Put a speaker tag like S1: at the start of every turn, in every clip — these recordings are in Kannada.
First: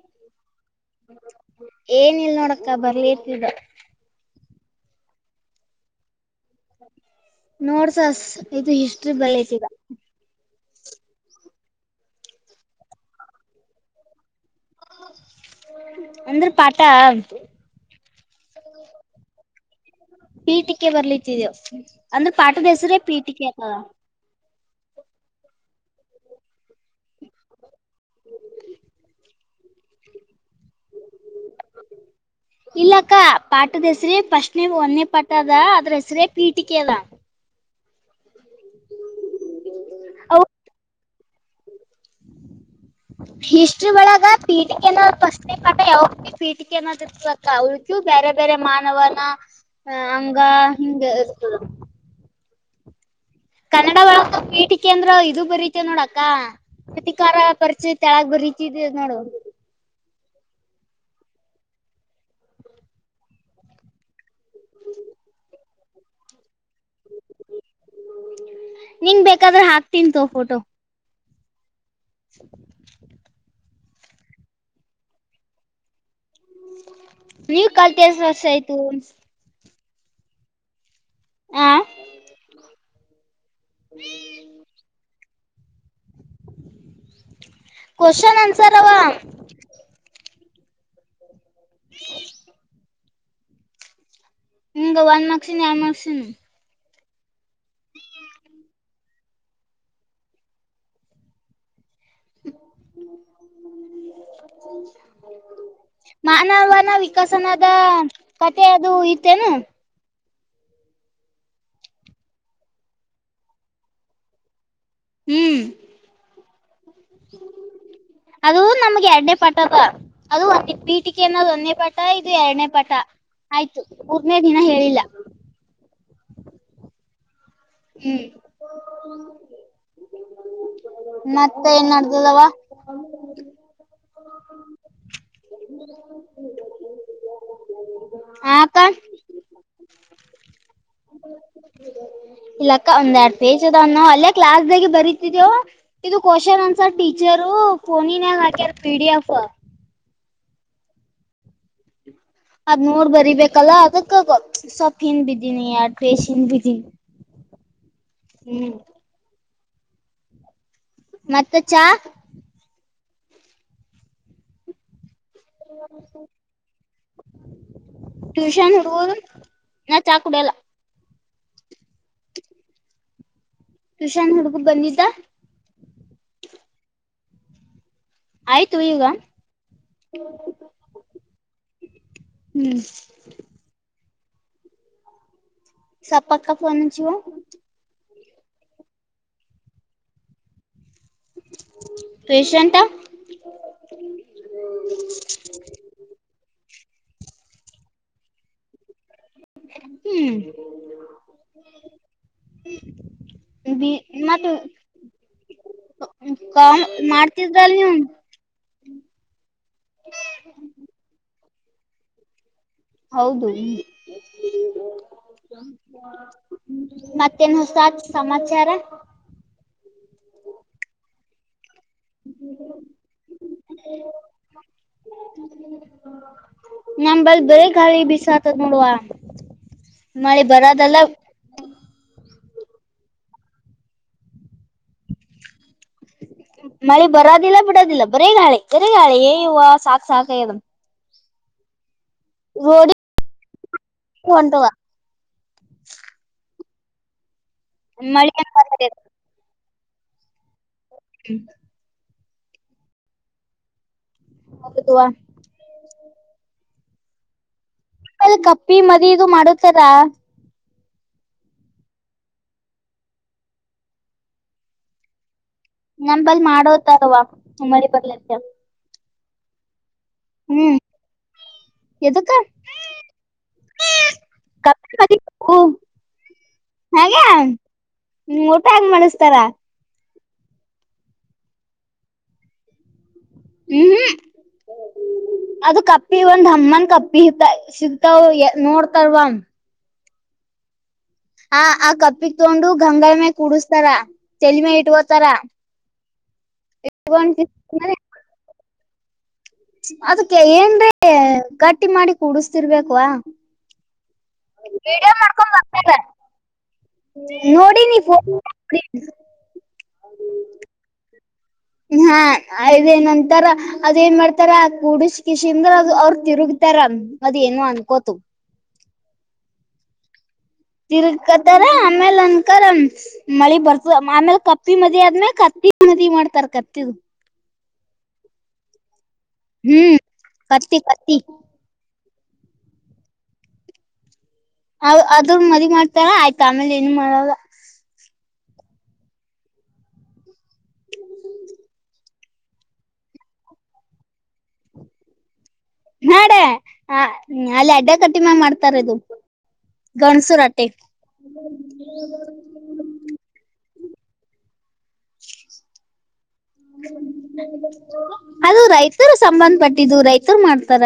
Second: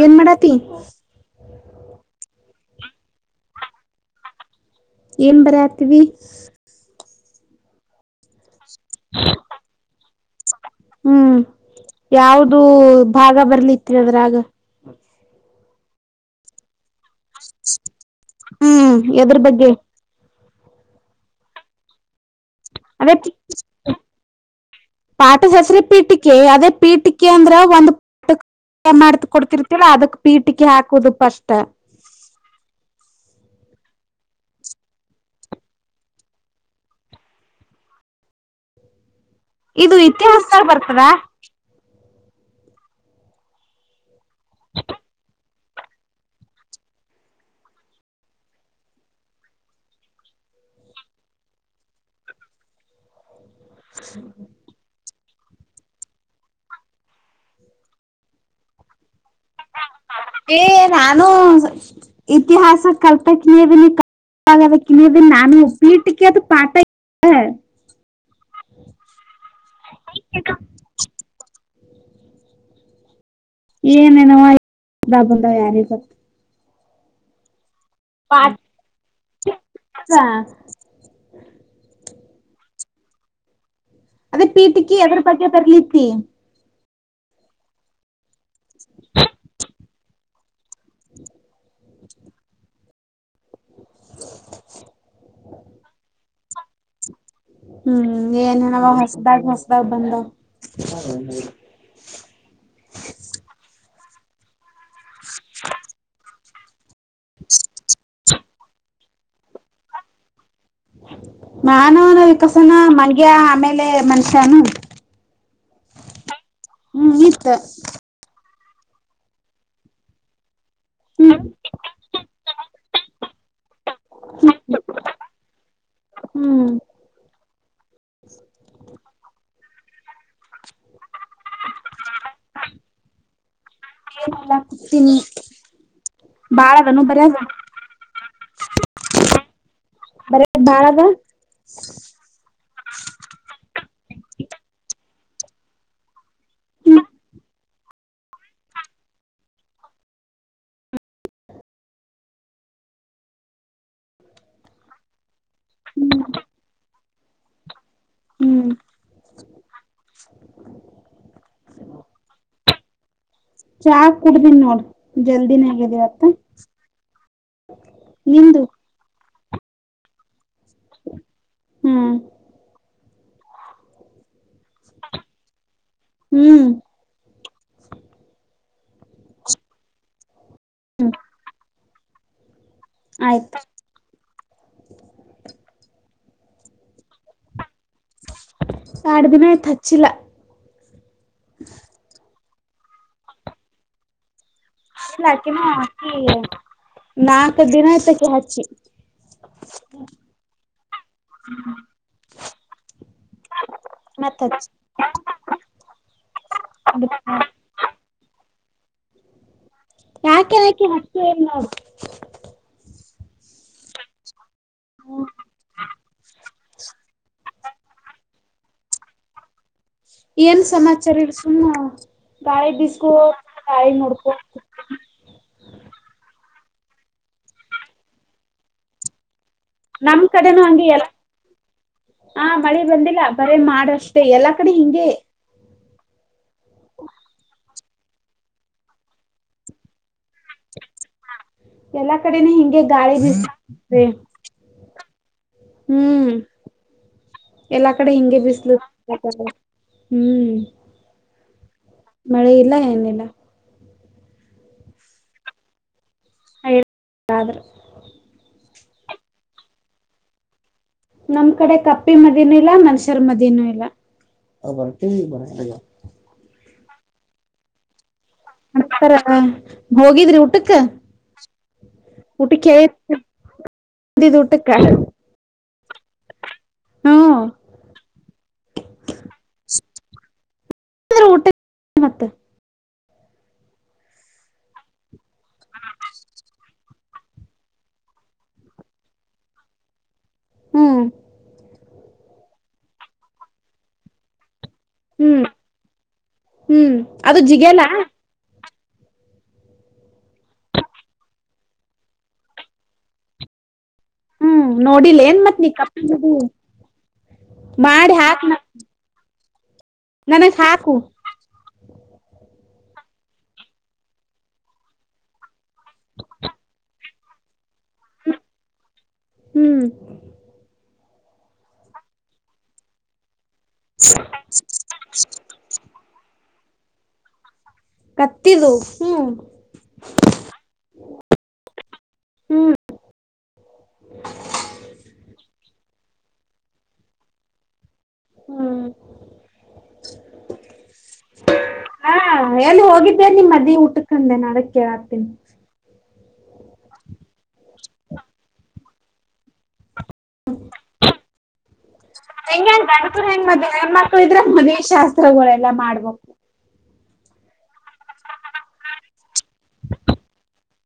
S1: ಏನ್ ಮಾಡತಿ
S2: ಏನಿಲ್ ನೋಡಕ್ಕ ಬರ್ಲಿ ಇರ್ತಿದ್ದ
S1: ಏನ್ ಬರತೀವಿ
S2: ನೋಡ್ಸ ಇದು ಹಿಸ್ಟ್ರಿ ಬಲೈತಗ
S1: ಹ್ಮ್ ಯಾವ್ದೂ ಭಾಗ ಬರ್ಲಿತಿರ ಅದ್ರಾಗ
S2: ಅಂದ್ರೆ ಪಾಟ
S1: ಹ್ಮ್ ಎದರ ಬಗ್ಗೆ
S2: ಪೀಟಿಕೆ ಬರ್ಲಿತ್ತಿದೇವು ಅಂದ್ರ ಪಾಠದ ಹೆಸರೇ ಪೀಟಿಕೆ ಅಲ್ಲದ
S1: ಪಾಠ ಸಸರಿ ಪೀಟಿಕೆ ಅದೇ ಪೀಟಿಕೆ ಅಂದ್ರ ಒಂದು ಟ ಮಾಡ್ ಕೊಡ್ತಿರ್ತಿಲ್ಲ ಅದಕ್ ಪೀಟಕಿ ಹಾಕ ಕುದುಪಷ್ಟ
S2: ಇಲ್ಲಕ್ಕ ಪಾಠದ ಹೆಸ್ರ ಫಸ್ಟ್ನ ಒಂದೇ ಪಾಠ ಅದ ಅದ್ರ ಹೆಸ್ರೇ ಪೀಟಿಕೆ ಅದ
S1: ಇದು
S2: ಅವು
S1: ಇತಿಹಾಸದಾಗ ಬರ್ತದ
S2: ಹಿಸ್ಟ್ರಿ ಒಳಗ ಪೀಟಿಕೆನ ಪಟ್ಟೆ ಪಠ ಯಾವ ಪೀಟಿಕನ್ನ ತಿತ್ಬೇಕ ಅವಗೂ ಬೇರೆ ಬೇರೆ ಮಾನವನ ಹ ಹಂಗ ಹಿಗೆ ಇತ ಕನ್ನಡಳ ಪೇಟಿಕೇ ಅಂದ್ರ ಇದು ಬರೀತಿ ನೋಡಕ್ಕ ಪ್ರತಿಕಾರ ಪರಿಚಯ ತಳಗ ಬರೀತಿ ನೋಡು
S1: ಏ ನಾನು ಇತಿಹಾಸ ಕಲ್ಪಕ್ ನೀನಿ ಕಿಣಿಯದ ನಾನು ವೀಟಕ್ಕೆ ಅದು ಪತ.
S2: ನಿನ್ ಬೇಕಾದ್ರೆ ಹಾಕ್ತಂತು ಫೋಟೋ. [inaudible]
S1: ಏನೇನವಾ ಬಂದ ಯಾರೇ ಸತ್ತು
S2: ನೀವ ಕಲ್ತಿಸ ವರ್ಷ ಆಯ್ತು.
S1: ಹಾ
S2: ಆಾ
S1: ಅದೇ ಪೀಟಿಕಿ ಅದ್ರ ಬಗ್ಗೆ ಬರ್ಲಿತಿ.
S2: ಕವಶನ್ ಅಂದ
S1: [inaudible]
S2: ನಿಂಗ ಒಂದ್ ಮಕ್ಸನ್ ಯಾವ ಮಕ್ಕ್ಷಿನ.
S1: [inaudible] ಹ್ಮ್ ಏನ್ಣವ ಹೊಸ್ದಾಗ ಹೊಸ್ದಾಗ್ ಬಂದು
S2: ಹ್ಮ
S1: [inaudible]
S2: ಮಾನವನ ವಿಕಸನದ ಕಥೆ ಅದು ಇತ್ತೇನು.
S1: ಮಾನವನ ವಿಕಸನ ಮಂಡ್ಯಾ ಆಮೇಲೆ ಮನುಷ್ಯನು.
S2: ಹ್ಮ್
S1: ಹ್ಮ್ ನೀತ್ತ
S2: ಅದು ನಮ್ಗೆ ಎರಡೇ ಪಟ ಅದ ಅದು ಒಂದ ಪೀಟಿಕೆ
S1: ಹ್ಮ್
S2: ಅನ್ನೋದು ಒಂದೇ ಪಟ ಇ ಎರಡನೇ ಪಟ ಆಯ್ತು ಮೂರ್ನೇ ದಿನ ಹೇಳಿಲ್ಲ.
S1: ಹ್ಮ್
S2: ಹ್ಮ್ ಮತ್ತೆ ಏನ್ ಮಾಡಡ್ತದವ.
S1: ಎಲ್ಲ ಕುತೀನಿ ಬಾಳ ಅದನ ಬರಿಲ್ಲ
S2: ಹಾತ್ತ
S1: ಬರ ಬಾಳದ
S2: ಒಂದ್ೆರಡು ಪೇಜ್ ಅದ ಅಲ್ಲೇ ಕ್ಲಾಸ್ ದಾಗ ಬರೀತಿದವು ಇದು ಕ್ವಶನ್ ಅನ್ಸರ್
S1: ಹ್ಮ್
S2: ಟೀಚರು. ೋನ ನ ಹಾಗಕೆ ಯ ಪಿಡಿಎಫ್
S1: ಹ
S2: ಅದ್ ನೋಡ್ ಬರಿೀಬೇಕಲ್ಲ ಅದಕ್ಕಗ ಸ್ೊಪ್ ಹಿಂದ ಬಿದ್ದೀನಿ ಯ ್ರೇಶ್ ಹಿಂದ್ ಬಿದ್ದೀನಿ
S1: [inaudible]
S2: ಹ್ಮ್
S1: [inaudible]
S2: ಮತ್ತ ಚಾ
S1: ಚಾ ಕುಡಬ ನೋಡ್ ಜಲ್ದಿನ ಹೇಗಿದ್ದೀವತ್ತ ನಿ್ದ
S2: ಟ್ಯೂಷನ್ ಹುಡುಗರು ನಾ ಚಾಕ್ ಕುಡ ಎಲ್ಲ
S1: ಹ್ಮ್
S2: ತುಷಾನ್ ಹುಡುಗು ಬಂದಿದ್ದ
S1: ಹ್ಮ್
S2: ಆಯ್ತು ಈಗ
S1: ಹ್ಮ್
S2: ಹ್ಮ್
S1: ಆಯ್ತಾ
S2: ಸಪಕ್ಕ ಫೋನ್ಚಿಳು
S1: ಎಡು ದಿನ ತಚ್ಚಿಲ್ಲ
S2: ಪ್ರಶಂತ
S1: ಇಲ್ಲಾಕ ನ ಅಕ್ಕಿ ನಾಕ ದಿನ ಆಯ್ತಕ ಹಚ್ಚಿ
S2: ಹ್ಮ್ ಹ್ಮ ಬಿ
S1: ಮತ್ತ್
S2: ಮತ್ತ
S1: ಹಚ್ಚಿ
S2: ಕ
S1: ಅದಕ್
S2: ಮಾರತಿ ಜಾಲ ನೀ
S1: ಯಾಕೆ ಯಾಕೆ ಹಷ್ಟು ಎಲ್ಲೋ
S2: ಹೌದು್ಮ ಮತ್ತೇನ್ ಹೊಸ ಸಮತ್ ವಿಚಾರ
S1: ಏನ್ ಸಮಾಚಾರ ಇಡ್ ಸು ಗಾಯಿ ಬಿಸ್ಕೋ ಗಾಯಿ ನೋಡ್ಕೋ
S2: ನಮಲ್ ಬೇ ಗಾಳಿ ಬಿಸಾತದ ನೋಡುವ
S1: ನಮ್
S2: ಮಳೆ
S1: ಕಡೆನುೂ ಹಗೆ
S2: ಬರೋದಲ್ಲ
S1: ಎಲ್ಲ ಹಾ ಮಳೆ ಬಂದಿಲ್ಲ ಬರ ಮಾಡಷ್ಟೆ ಎಲ್ಲಾ ಕಡೆ ಹಿಂಗಗೆ
S2: ಮಳಿ ಬರೋದಿಲ್ಲ ಬಿಡೋದಿಲ್ಲ ಬರೇಗ್ ಗಾಳೆ ಬರೇಗ್ ಗಾಳೆ ಏ ಇವ ಸಾಕಕ್ ಸಾಕ.
S1: ಎಲ್ಲಾ ಕಡೆನೆ ಹಿಗೆ
S2: ರೋಡಿ
S1: ಗಾಳಿ ಬ.
S2: ಹೊಂಟವ
S1: ಹ್ಮ್. ಎಲ್ಲಾ ಕಡೆ
S2: ಮಳಿ
S1: ಹಿಗೆ ಬಿಸಲು ಹ್ಮ್.
S2: ಹ್ಮ.
S1: ಮಳೆ ಇಲ್ಲ ಏನಿಲ್ಲ.
S2: ಅ ತವಾ [inaudible]
S1: ಹೇಳಾದ್ರ [inaudible]
S2: ಕಪ್ಪಿ ಮದಿ ಇದು ಮಾಡತಾರಾ.
S1: ನಮ್ ಕಡೆ ಕಪ್ಪಿ ಮದೀನೂ ಇಲ್ಲ ಮನ್ಸರ್ ಮದನೂ ಇಲ್ಲ.
S2: ನಮಂಬಲ್ ಮಾಡೋತಾರವಾ ಉಮ್ಮರಿ ಬರ್ಲ.
S1: ಹತರ ಹೋಗಿದ್ರಿ ಊಟಕ್ಕ.
S2: ಹ್ಮ್ ಎದಕ್ಕ
S1: ಹಟ್ಟಿಕ ಅಂದಿದಟ್ಟಕ [inaudible]
S2: ಹಾಗ್ಯಾ ಊಟಗ ಮಾಡಣಸ್ತಾರ.
S1: ಊಟ ಮತ್ತ [inaudible]
S2: ಹ್ಮ್ ಹ್ಮ. ಅದು ಕಪ್ಪಿ ಒಂದ್ ಅಮ್ಮನ್ ಕಪ್ಪಿ ಸಿಗ್ತಾವ ನೋಡ್ತಾರವ.
S1: ಹ್ಮ್.
S2: ಆ ಆ ಕಪ್ಪಿಗ್ ತಗೊಂಡು ಗಂಗ ಮೆ ಕುಡಸ್ತಾರ ತೆಲ್ಮೆ ಇಟ್ ಹೋತಾರ.
S1: ಹ್ಮ್ ಹ್ಮ್ ಅದು ಜಿಗನಾ.
S2: ಅದಕ್ಕೆ ಏನ್್ರೆ ಗಟ್ಟಿ ಮಾಡಿ ಕುಡಸ್ತಿರ್ಬೇಕವಾ.
S1: ಹ್ಮ್
S2: ವಿಡಿಯೋ
S1: ನೋಡಿಲ್ ಏನ್
S2: ಮಡಕೊಂಡ
S1: ಮತ್ ನೀ ಕಪ್ಪನ್ ಜೊಡಿ
S2: ಬರ್ತೀನಿ. ನೋಡಿ ನೀಫ.
S1: ನನಗೆ ಸಾಕು.
S2: ಹಾ ಅದೇ ನಂತರ ಅದ್ೇಏನ್ ಮಾಡ್ತಾರ ಕೂಡಿಸ ಕಷ ಅಂದ್ರ. ಅವ್ರ ತಿರುಗತಾರ ಮದ್ ಏನು ಅನ್ಕೋತ.
S1: ಹ್ಮ್.
S2: ತಿರುಕತಾರ ಆಮೇಲ್ ಅನ್ಕಾರರ. ಮಳಿ ಬರ್ತದ ಆಮೇಲೆ ಕಪ್ಪಿ ಮದ ಆದ್ಮಲೆ ಕತ್ತಿ ಮದಿ ಮಾಡ್ತಾರ ಕತ್ತಿದ.
S1: ಕತ್ತಿದು ಹ್ಮ್
S2: ಹ್ಮ್ ಪತ್ತ ಪತ್ತಿ.
S1: ಹ್ಮ್.
S2: ಅದ್ರ ಮದಿ ಮಾಡ್ತಾರ ಆಯ್ತ ಆಮೇಲೆ ಏನು ಮಾಡಲ್ಲ.
S1: ಹ್ಮ್. ಹಾ ಎಲ್ಲಿ ಹೋಗಿದ್ದೆ ನಿಮ್ಮ ಮದಿ ಊಟಕಂಡೆ ನ ಅಡ ಕೇಳ ಹಾಕ್ತೀನಿ.
S2: ನಾಡೆ ಹ ಅಲ್ಲಿ ಅಡ್ಡ ಕಟ್ಟಿಮೆ ಮಾಡ್ತಾರ ಇದು. ಗಣಸು ರೊಟ್ಟಿ
S1: ಹೆಂಗಗೆ ಅಣಪುರ ಹೆಣ್ ಮದ [inaudible] ಹೆಣ್ಣು ಮಕ್ಕಳಿದ್ರಾ ಮನೆ ಶಾಸ್ತ್ರಗಳೆಲ್ಲಾ ಮಾಡ್ಬೇಕು.
S2: ಅದು ರೈತರು ಸಂಬಂಧ ಪಟ್ಟಿದ್ದು ರೈತರು ಮಾಡ್ತ. ತರ.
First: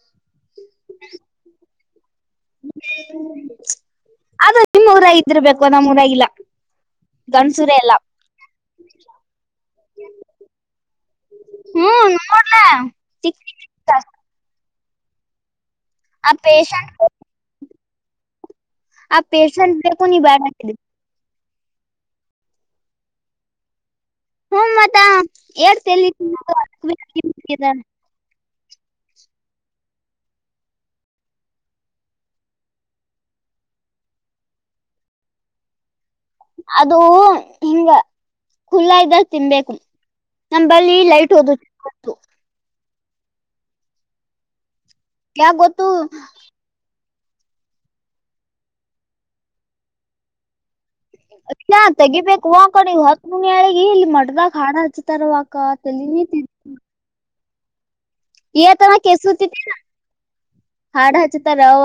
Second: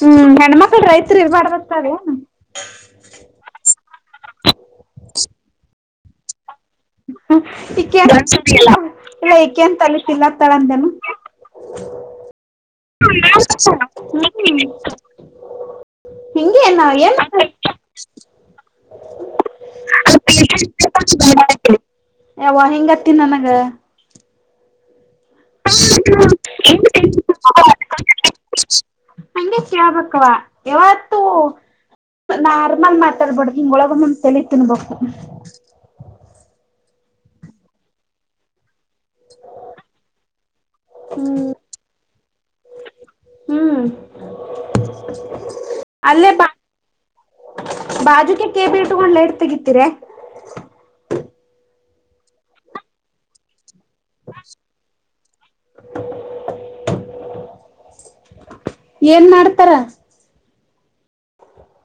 S1: ಹ್ಮ್ ಹೆಣ್ಮಕ್ಳ ರೈತ್ರು ಇ ಮಾಡಾ ಬರ್ತಾವ.
S2: ಅದು ನಿಮ್ಮ್ ಊರ ಇದರ್ಬೇಕು ನಮ್ಮ್ ಊರ ಇಲ್ಲ.
S1: ಇಲ್ಲ ಇಕೆ ಅಂತಲತಿಲ್ಲ ತಳಂದೇನು [inaudible]
S2: ಹ್ಮ್ ನೋ
S1: ಹ [unintelligible]
S2: ಆ
S1: ಹಿಂಗಗೆ ನ
S2: ಪೇಶಂಟ್
S1: ಏನ್ತ
S2: ಆ ಪೇಷೆಟ್ ನೀ ಬ
S1: ಏ ವಲ್ಯ ಅತ್ತಿ ನನಗ
S2: ಹ ಮತ್ತಾ
S1: ಹಗೆ ಕೇಳಬೇಕವಾ ಯಾವತ್ತು. ನಾ ನಾರ್ಮಲ್ ಮಾತಾಡ್ಬಾರಡ್ದ ಹಿಂಗೊಳಗ್ ತಲ್ಲಿ ತಿನ್ಬ.
S2: ಅದು ಹಿಂಗ ಖುಲ್ಲ ಇದ್ದಾಗ ತಿನ್ಬೇಕು ನಂಬಲ್ಲಿ ಲೈಟ್ ಹಓದ
S1: ಹ್ಮ್
S2: ಯಾಕ ಗೊತ್ತು
S1: ಅಲ್ಲೇ ಬಾಜುಕ ಕೆೇಬಿ ಇಟ್ಕೊಂಡ್ಟ್ ಲೈಟ್ ತೆಗತಿರ
S2: ತೆಗಿಬೇಕು ಆ ಕಡೆ ಹೊತ್ತ ಮುನಿಗಿ ಏ ಇಲ್ಲಿ ಮಟದಾಗ ಹಾಡು ಹಚ್ತಾರವಕ್ಕ ತಲಿನ ತಿ ಹೇಳ್ತಾನೆ
S1: ಏನ್
S2: ಕೆಳಸಕತೇತಿ
S1: ಮಾಡ್ತಾರ
S2: ಏನು ಅಡಚರೆವ.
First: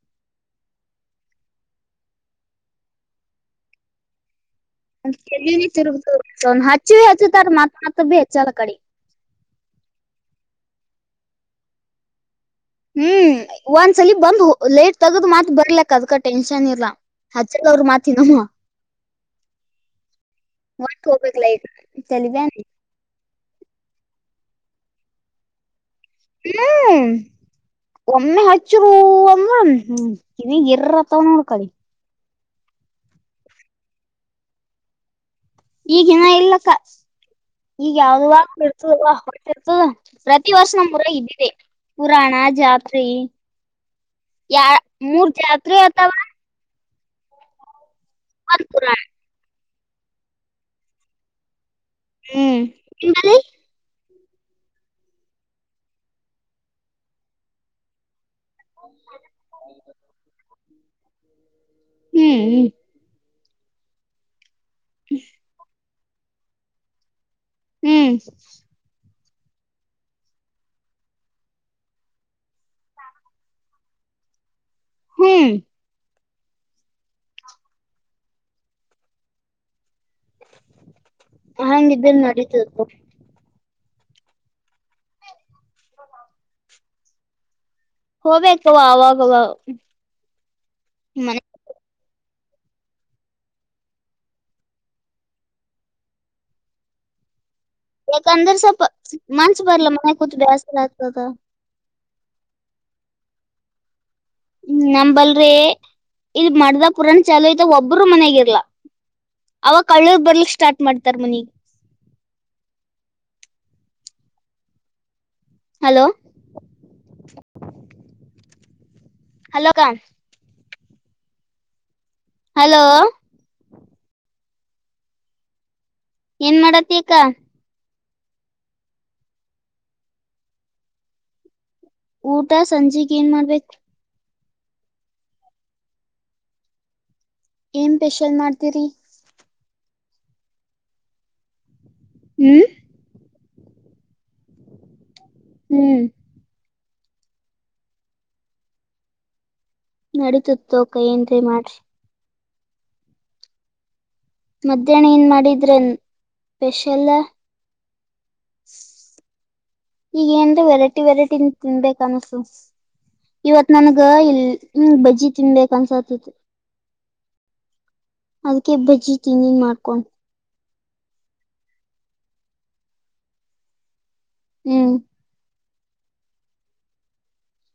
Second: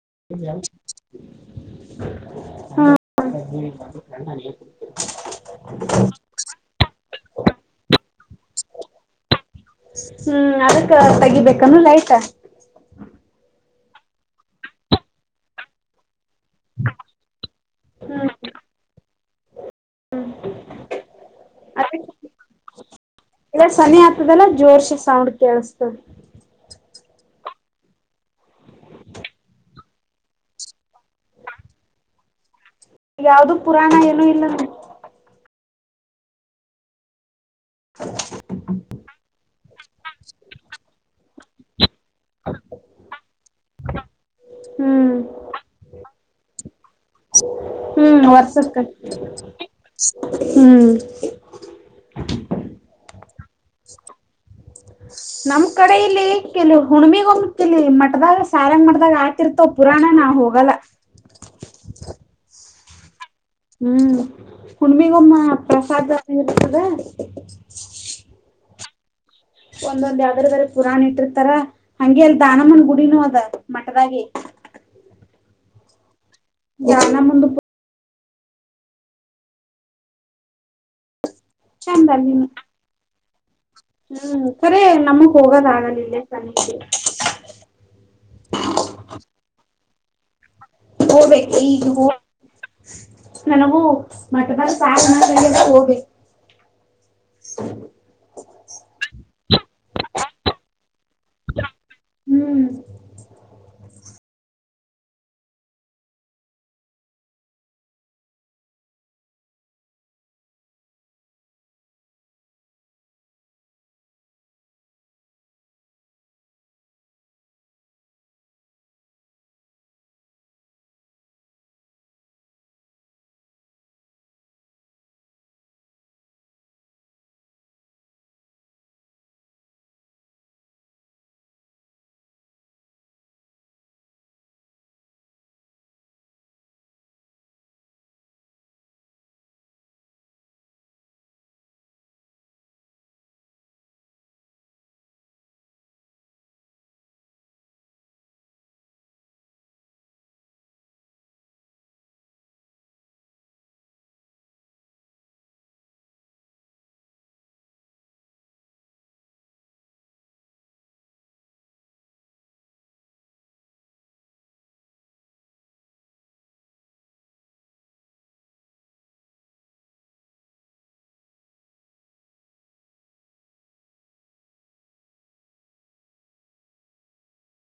S1: ಹ
S2: ತಿರುಗ ಹಚ್ಚಿ ಹಚ್ಚತಾರ ಮತ್ ಮತ್ ಭ ಹೆಚ್ಚಲ್ಲ ಕಡೆ
S1: ಹ್ಮ್ ಅದಕ್ ತಗಿಬೇಕಾನ ಲೈಟ್
S2: ಹ್ಮ್ ಒಂದ್ಸಲಿ ಬಂದ್ ಲೇಟ್ ತಗದು ಮಾತ್ ಬರ್ಲಕ್ ಅದ್ ಕಟ್ಟ ಟೆನ್ಷನ್ ಇರ್ಲ್ಲ ಹಚ್ಚಲ್ಲ ಅವರು
S1: ಹ್ಮ್
S2: ಮಾತಿನಮ್ಮ ಮತ್ತ ಹೋಗ್ಬೇಕ ತೆಲಿಬ್ಯಾನಿ
S1: ಇಲ್ಲ ಸನಿ ಆಗ್ತದಲ್ಲ ಜೋರ್ಶಿ ಸೌಂಡ್ ಕೇಳಸ್ತದೆ
S2: ಹ್ಮ ಒಮ್ಮೆ ಹಚ್ಚರು ಅಂದ್ರ ಹ್ಮ ಕಿವಿ ಗಿರ ನೋಡ್ಕಳಿ
S1: ಯಾವ್ದು ಪುರಾಣ ಏನು ಇಲ್ಲದೆ
S2: ಈಗಿನ ಇಲ್ಲಕ್ಕ ಈಗ ಯಾವ್ದತಿರ್ತ ಹೊತಿರ್ತ ಪ್ರತಿ ವರ್ಷ ನಮ್ಮ್ಊರಗ ಇದ್ದಿದೆ ಪುರಾಣ ಜಾತ್ರಿ ಯ
S1: ಹ್ಮ್
S2: ಮೂರ್ ಜಾತ್ರೆ ಅತವಾ
S1: ಹ್ಮ್ ವರ್ಷಕ್ಕೆ
S2: ಪುರಾಣ
S1: ಹ್ಮ್
S2: ಹ್ಮ್
S1: ನಮ್ ಕಡೆ ಇಲ್ಲಿ ಕೆ ಹುಣಿಮಿಗ್ ಒಮತಿಲ್ಲಿ ಮಟದಾಗ ಸಾರಂಗ ಮಾಡ್ದಾಗ ಆತಿರ್ತವ ಪುರಾಣ ನಾವು ಹೋಗಲ್ಲ
S2: ಹ್ಮ್ ಹ್ಮ
S1: ಹ್ಮ ಹುಣ್ಣಿಮೆ ಗೊಮ್ ಪ್ರಸಾದ್ ಇರ್ತದ
S2: ಹ್ಮ್
S1: ಒಂದೊಂದ್ ಯಾವ್ದ್ರ್ರ ಪುರಾಣ ಇಟ್ಟಿರ್ತಾರ ಹಂಗೆ ಅಲ್ ದಾನಮ್ಮನ್ ಗುಡಿನೂ ಅದ ಮಠದಾಗಿ
S2: ಹ್ಮ್
S1: ಧ್ಯಾನ ಮದು
S2: ಹಂಗ
S1: ಚಂದ
S2: ಇದಿದ್ದೇಲ್ಲಿ
S1: ಅಲ್ಲಿನು
S2: ನಡೀತತ್ತು
S1: ಹ್ಮ್ ಸರಿ ನಮಗ್ ಹೋಗೋದ ಆಗಲಿಲ್ಲ ಸಮನಿ
S2: ಹೋಗ್ಬೇಕವಾ ಅವವಾಗವ
S1: ಹೋಗ್ಬೇಕು ಈಗ ಹ ನನಗೂ ಮಠದ ಸಾವ ಹೋಗಬೇಕು [inaudible]
S2: ಎ ಅಂದರ್ಸ ಮಂಚ ಭರಲ ಮನೆ ಕು ಬ್ಯಾಸ ಲತ
S1: ಹ್ಮ್
S2: ಹ್ಮ ನಮಂಬಲ್ರಿ ಇಲ್ಲಿ ಮಾಡಡ್ದ ಪುರಾಣ ಚಲೋಯತ ಒಬ್ಬರು ಮನ್ಗಿರ್ಲಾ ಅವ ಕಳ್ಳೂರ್ ಬರ್ಲಿ ಸ್ಟಾರ್ಟ್ ಮಾಡ್ತಾರ ಮನಗೆ ಹಲೋ ಹಲೋಕ ಹಲೋ ಏನ್ ಮಾಡತಿ ಅಕ್ಕ ಊಟ ಸಂಜೆಗ್ ಏನ್ ಮಾಡ್ಬೇಕು ಏನ್ ಸ್ಪೆಷಲ್ ಮಾಡ್ತೀರಿ ಹ್ಮ್ ಹ್ಮ್ ನಡೀತ ತ ಕ ಏನ್ ಮಾಡ್ರಿ ಮಧ್ಯಾಹ್ನ ಏನ್ ಮಾಡಿದ್ರನ್ ಸ್ಪೆಷಲ್
S1: ಹ
S2: ಈಗ ಏನ್ ವೆರೈಟಿ ವೆರೈಟಿನ್ ತಿನ್ಬೇಕ ಅನ್ಸು ಇವತ್ ನನ್ಗ ಇಲ್ ಹ್ಮ ಬಜ್ಜಿ ತಿನ್ಬೇಕ ಅನ್ಸತಿತ್ತು ಅದ್ಕ ಬಜ್ಜಿ ತಿನ್ನಿನ್ ಮಾಡ್ಕೊಂಡ ಹ್ಮ್